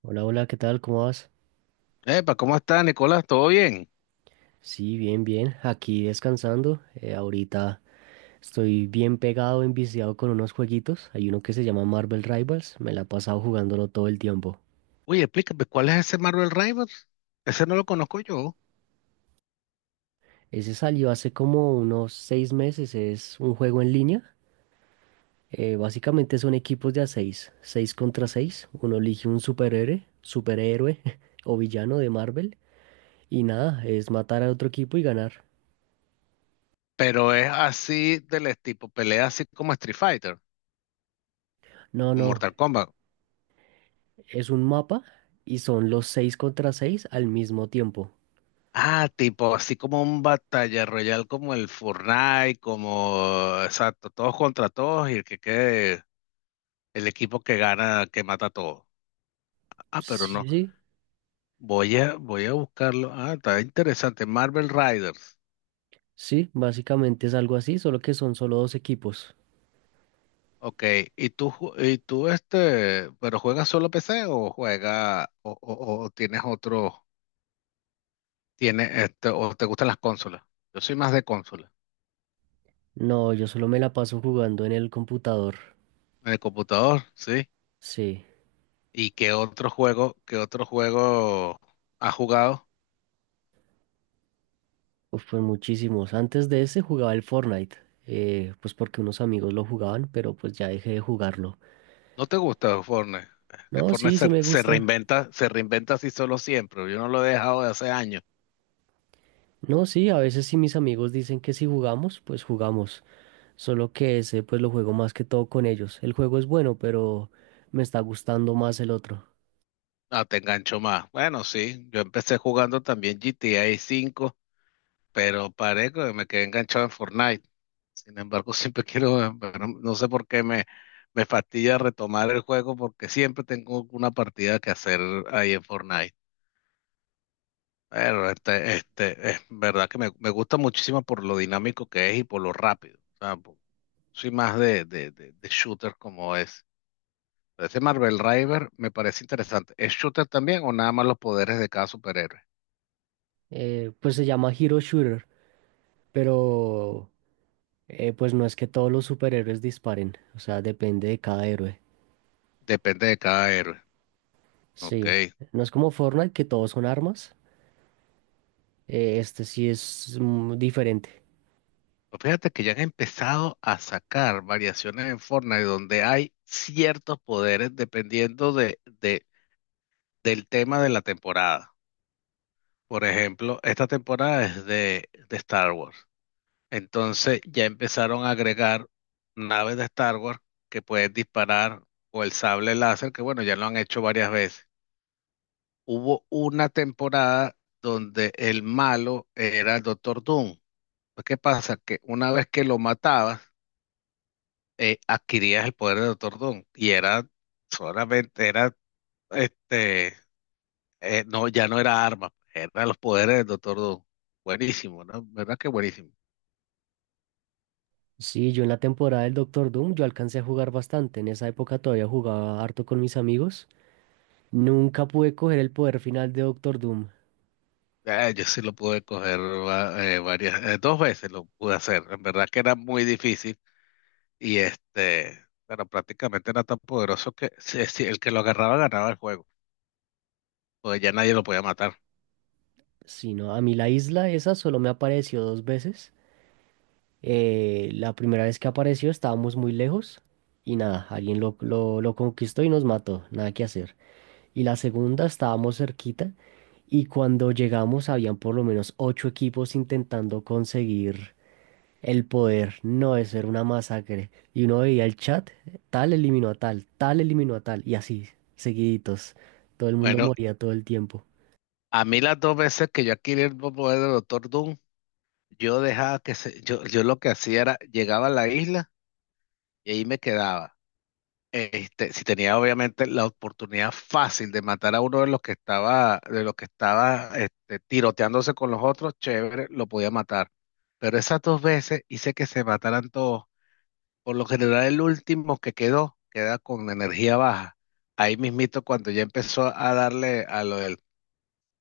Hola, hola, ¿qué tal? ¿Cómo vas? Epa, ¿cómo está, Nicolás? ¿Todo bien? Sí, bien, bien. Aquí descansando. Ahorita estoy bien pegado, enviciado con unos jueguitos. Hay uno que se llama Marvel Rivals. Me la he pasado jugándolo todo el tiempo. Oye, explícame, ¿cuál es ese Marvel Rivals? Ese no lo conozco yo, Ese salió hace como unos 6 meses. Es un juego en línea. Básicamente son equipos de a seis. Seis contra seis. Uno elige un superhéroe o villano de Marvel. Y nada, es matar a otro equipo y ganar. pero es así del tipo, pelea así como Street Fighter, No, como no, Mortal Kombat. es un mapa y son los seis contra seis al mismo tiempo. Ah, tipo, así como un batalla royal como el Fortnite, como, exacto, todos contra todos y el que quede, el equipo que gana, que mata a todos. Ah, pero no, Sí, sí, voy a buscarlo. Ah, está interesante, Marvel Riders. sí, básicamente es algo así, solo que son solo dos equipos. Ok, ¿y tú, pero juegas solo PC o juegas, o tienes otro, tienes o te gustan las consolas? Yo soy más de consola, No, yo solo me la paso jugando en el computador. de computador, sí. Sí, ¿Y qué otro juego has jugado? uf, pues muchísimos. Antes de ese jugaba el Fortnite, pues porque unos amigos lo jugaban, pero pues ya dejé de jugarlo. ¿No te gusta Fortnite? Que No, Fortnite sí, se, sí me gusta. Se reinventa así solo siempre. Yo no lo he dejado de hace años. No, sí, a veces sí mis amigos dicen que si jugamos, pues jugamos. Solo que ese pues lo juego más que todo con ellos. El juego es bueno, pero me está gustando más el otro. Ah, te engancho más. Bueno, sí, yo empecé jugando también GTA V, pero paré que me quedé enganchado en Fortnite. Sin embargo, siempre quiero, pero no sé me fastidia retomar el juego porque siempre tengo una partida que hacer ahí en Fortnite. Pero es verdad que me gusta muchísimo por lo dinámico que es y por lo rápido. O sea, soy más de shooter como es. Pero ese Marvel River me parece interesante. ¿Es shooter también o nada más los poderes de cada superhéroe? Pues se llama Hero Shooter, pero... Pues no es que todos los superhéroes disparen, o sea, depende de cada héroe. Depende de cada héroe. Ok, Sí, no es como Fortnite que todos son armas, este sí es diferente. fíjate que ya han empezado a sacar variaciones en Fortnite donde hay ciertos poderes dependiendo del tema de la temporada. Por ejemplo, esta temporada es de Star Wars. Entonces ya empezaron a agregar naves de Star Wars que pueden disparar o el sable láser, que bueno, ya lo han hecho varias veces. Hubo una temporada donde el malo era el Doctor Doom. Pues, ¿qué pasa? Que una vez que lo matabas, adquirías el poder de Doctor Doom y era solamente, era, este, no, ya no era arma, eran los poderes del Doctor Doom. Buenísimo, ¿no? ¿Verdad que buenísimo? Sí, yo en la temporada del Doctor Doom yo alcancé a jugar bastante, en esa época todavía jugaba harto con mis amigos. Nunca pude coger el poder final de Doctor Doom, Yo sí lo pude coger va- varias, dos veces lo pude hacer. En verdad que era muy difícil y este, pero prácticamente era tan poderoso que si el que lo agarraba ganaba el juego, porque ya nadie lo podía matar. sino a mí la isla esa solo me apareció dos veces. La primera vez que apareció estábamos muy lejos y nada, alguien lo conquistó y nos mató, nada que hacer. Y la segunda estábamos cerquita y cuando llegamos habían por lo menos ocho equipos intentando conseguir el poder. No, eso era una masacre. Y uno veía el chat, tal eliminó a tal, tal eliminó a tal y así, seguiditos. Todo el mundo Bueno, moría todo el tiempo. a mí las dos veces que yo adquirí el poder del Doctor Doom, yo dejaba que yo lo que hacía era, llegaba a la isla y ahí me quedaba. Este, si tenía obviamente la oportunidad fácil de matar a uno de los que estaba, de los que estaba este, tiroteándose con los otros, chévere, lo podía matar. Pero esas dos veces hice que se mataran todos. Por lo general, el último que quedó, queda con energía baja. Ahí mismito, cuando ya empezó a darle a lo del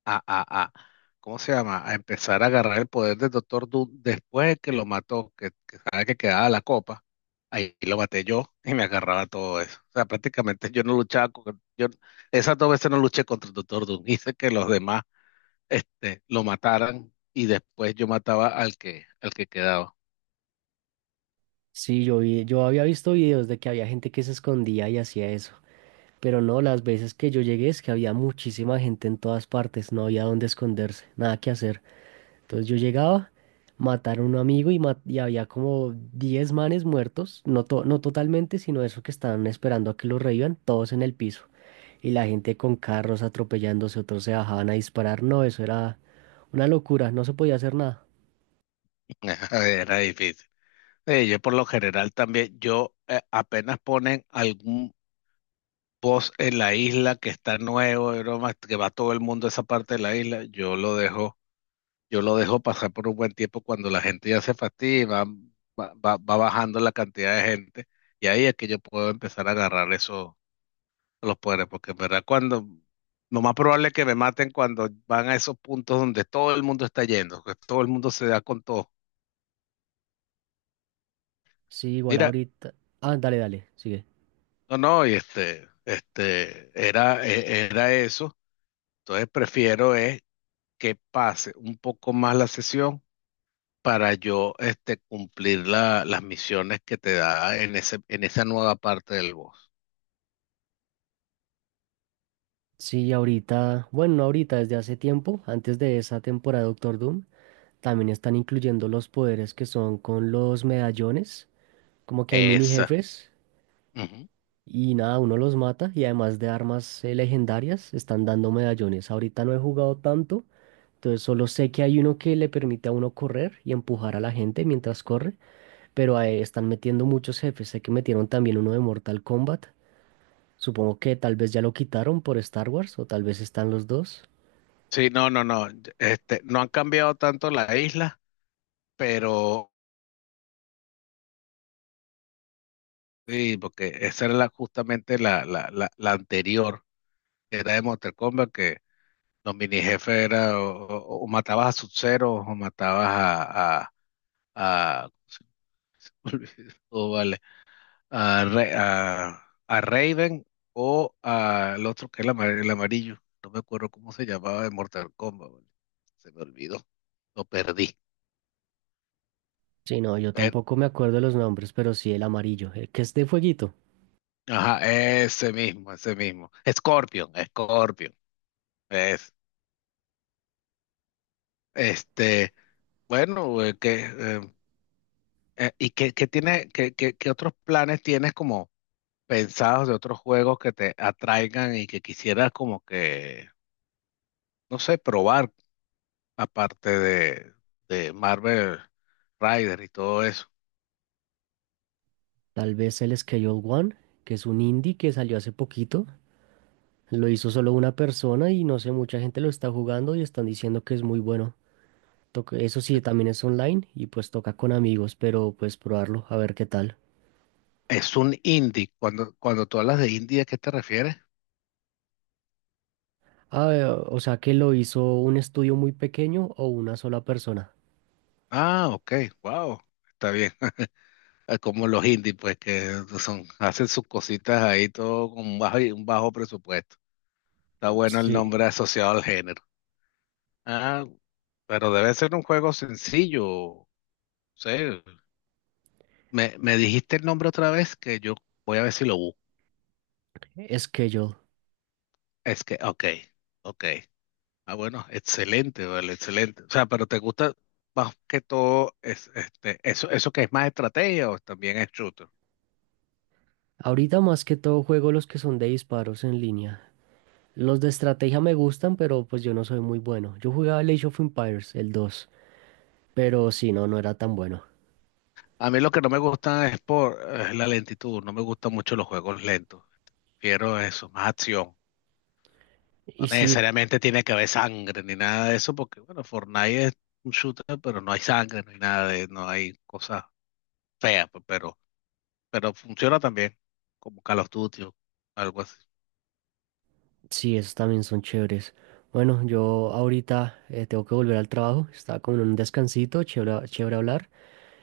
a, a, a, ¿cómo se llama? A empezar a agarrar el poder del Doctor Doom después de que lo mató, que sabe que quedaba la copa, ahí lo maté yo y me agarraba todo eso. O sea, prácticamente yo no luchaba con, yo esas dos veces no luché contra el Doctor Doom, hice que los demás este, lo mataran y después yo mataba al que quedaba. Sí, yo vi, yo había visto videos de que había gente que se escondía y hacía eso. Pero no, las veces que yo llegué es que había muchísima gente en todas partes, no había dónde esconderse, nada que hacer. Entonces yo llegaba, matar a un amigo y había como 10 manes muertos, no, no totalmente, sino eso que estaban esperando a que los revivan, todos en el piso. Y la gente con carros atropellándose, otros se bajaban a disparar. No, eso era una locura, no se podía hacer nada. Era difícil. Sí, yo por lo general también, yo apenas ponen algún post en la isla que está nuevo, y broma, que va todo el mundo a esa parte de la isla, yo lo dejo pasar por un buen tiempo cuando la gente ya se fastidia y va bajando la cantidad de gente. Y ahí es que yo puedo empezar a agarrar esos los poderes, porque en verdad cuando lo más probable es que me maten cuando van a esos puntos donde todo el mundo está yendo, que todo el mundo se da con todo. Sí, igual Mira, ahorita. Ah, dale, dale, sigue. no, no, y era, era eso. Entonces prefiero es que pase un poco más la sesión para yo este, cumplir las misiones que te da en esa nueva parte del boss. Sí, ahorita, bueno, no ahorita, desde hace tiempo, antes de esa temporada de Doctor Doom, también están incluyendo los poderes que son con los medallones, como que hay mini Esa. jefes. Ujú. Y nada, uno los mata y además de armas legendarias, están dando medallones. Ahorita no he jugado tanto, entonces solo sé que hay uno que le permite a uno correr y empujar a la gente mientras corre, pero ahí están metiendo muchos jefes. Sé que metieron también uno de Mortal Kombat. Supongo que tal vez ya lo quitaron por Star Wars o tal vez están los dos. Sí, no, no, no. Este, no han cambiado tanto la isla, pero sí, porque esa era justamente la anterior, que era de Mortal Kombat, que los mini jefes era o matabas a Sub-Zero o matabas a, se me olvidó, vale a Raven o al otro que es el amarillo. No me acuerdo cómo se llamaba de Mortal Kombat. ¿Vale? Se me olvidó. Lo perdí. Sí, no, yo Pero tampoco me acuerdo de los nombres, pero sí el amarillo, el que es de fueguito. ajá, ese mismo, ese mismo. Scorpion, Scorpion. Es, este, bueno, ¿y qué, qué otros planes tienes como pensados de otros juegos que te atraigan y que quisieras como que, no sé, probar? Aparte de Marvel Rider y todo eso. Tal vez el Schedule One, que es un indie que salió hace poquito. Lo hizo solo una persona y no sé, mucha gente lo está jugando y están diciendo que es muy bueno. Eso sí, también es online y pues toca con amigos, pero pues probarlo, a ver qué tal. Es un indie. Cuando, cuando tú hablas de indie, ¿a qué te refieres? Ah, o sea que lo hizo un estudio muy pequeño o una sola persona. Ah, ok, wow, está bien. Como los indies, pues que son, hacen sus cositas ahí todo con un bajo presupuesto. Está bueno el Sí, nombre asociado al género. Ah, pero debe ser un juego sencillo. Sí. Me dijiste el nombre otra vez que yo voy a ver si lo busco. es que yo. Es que, ok, ok. Ah, bueno, excelente, vale, excelente. O sea, pero te gusta más que todo es, este, eso que es más estrategia o también es shooter. Ahorita más que todo juego los que son de disparos en línea. Los de estrategia me gustan, pero pues yo no soy muy bueno. Yo jugaba el Age of Empires, el dos, pero si no, no era tan bueno. A mí lo que no me gusta es por es la lentitud, no me gustan mucho los juegos lentos. Quiero eso, más acción. No Y sí, necesariamente tiene que haber sangre ni nada de eso, porque bueno, Fortnite es un shooter, pero no hay sangre ni nada de, no hay cosas feas, pero funciona también, como Call of Duty o algo así. sí, esos también son chéveres. Bueno, yo ahorita tengo que volver al trabajo. Está como en un descansito, chévere, chévere hablar.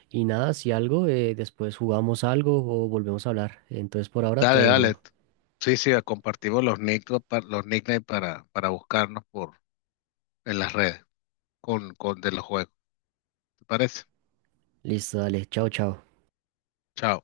Y nada, si algo, después jugamos algo o volvemos a hablar. Entonces por ahora te Dale, dale. dejo. Sí, sí, compartimos los nick, los nicknames para buscarnos por en las redes con de los juegos. ¿Te parece? Listo, dale. Chao, chao. Chao.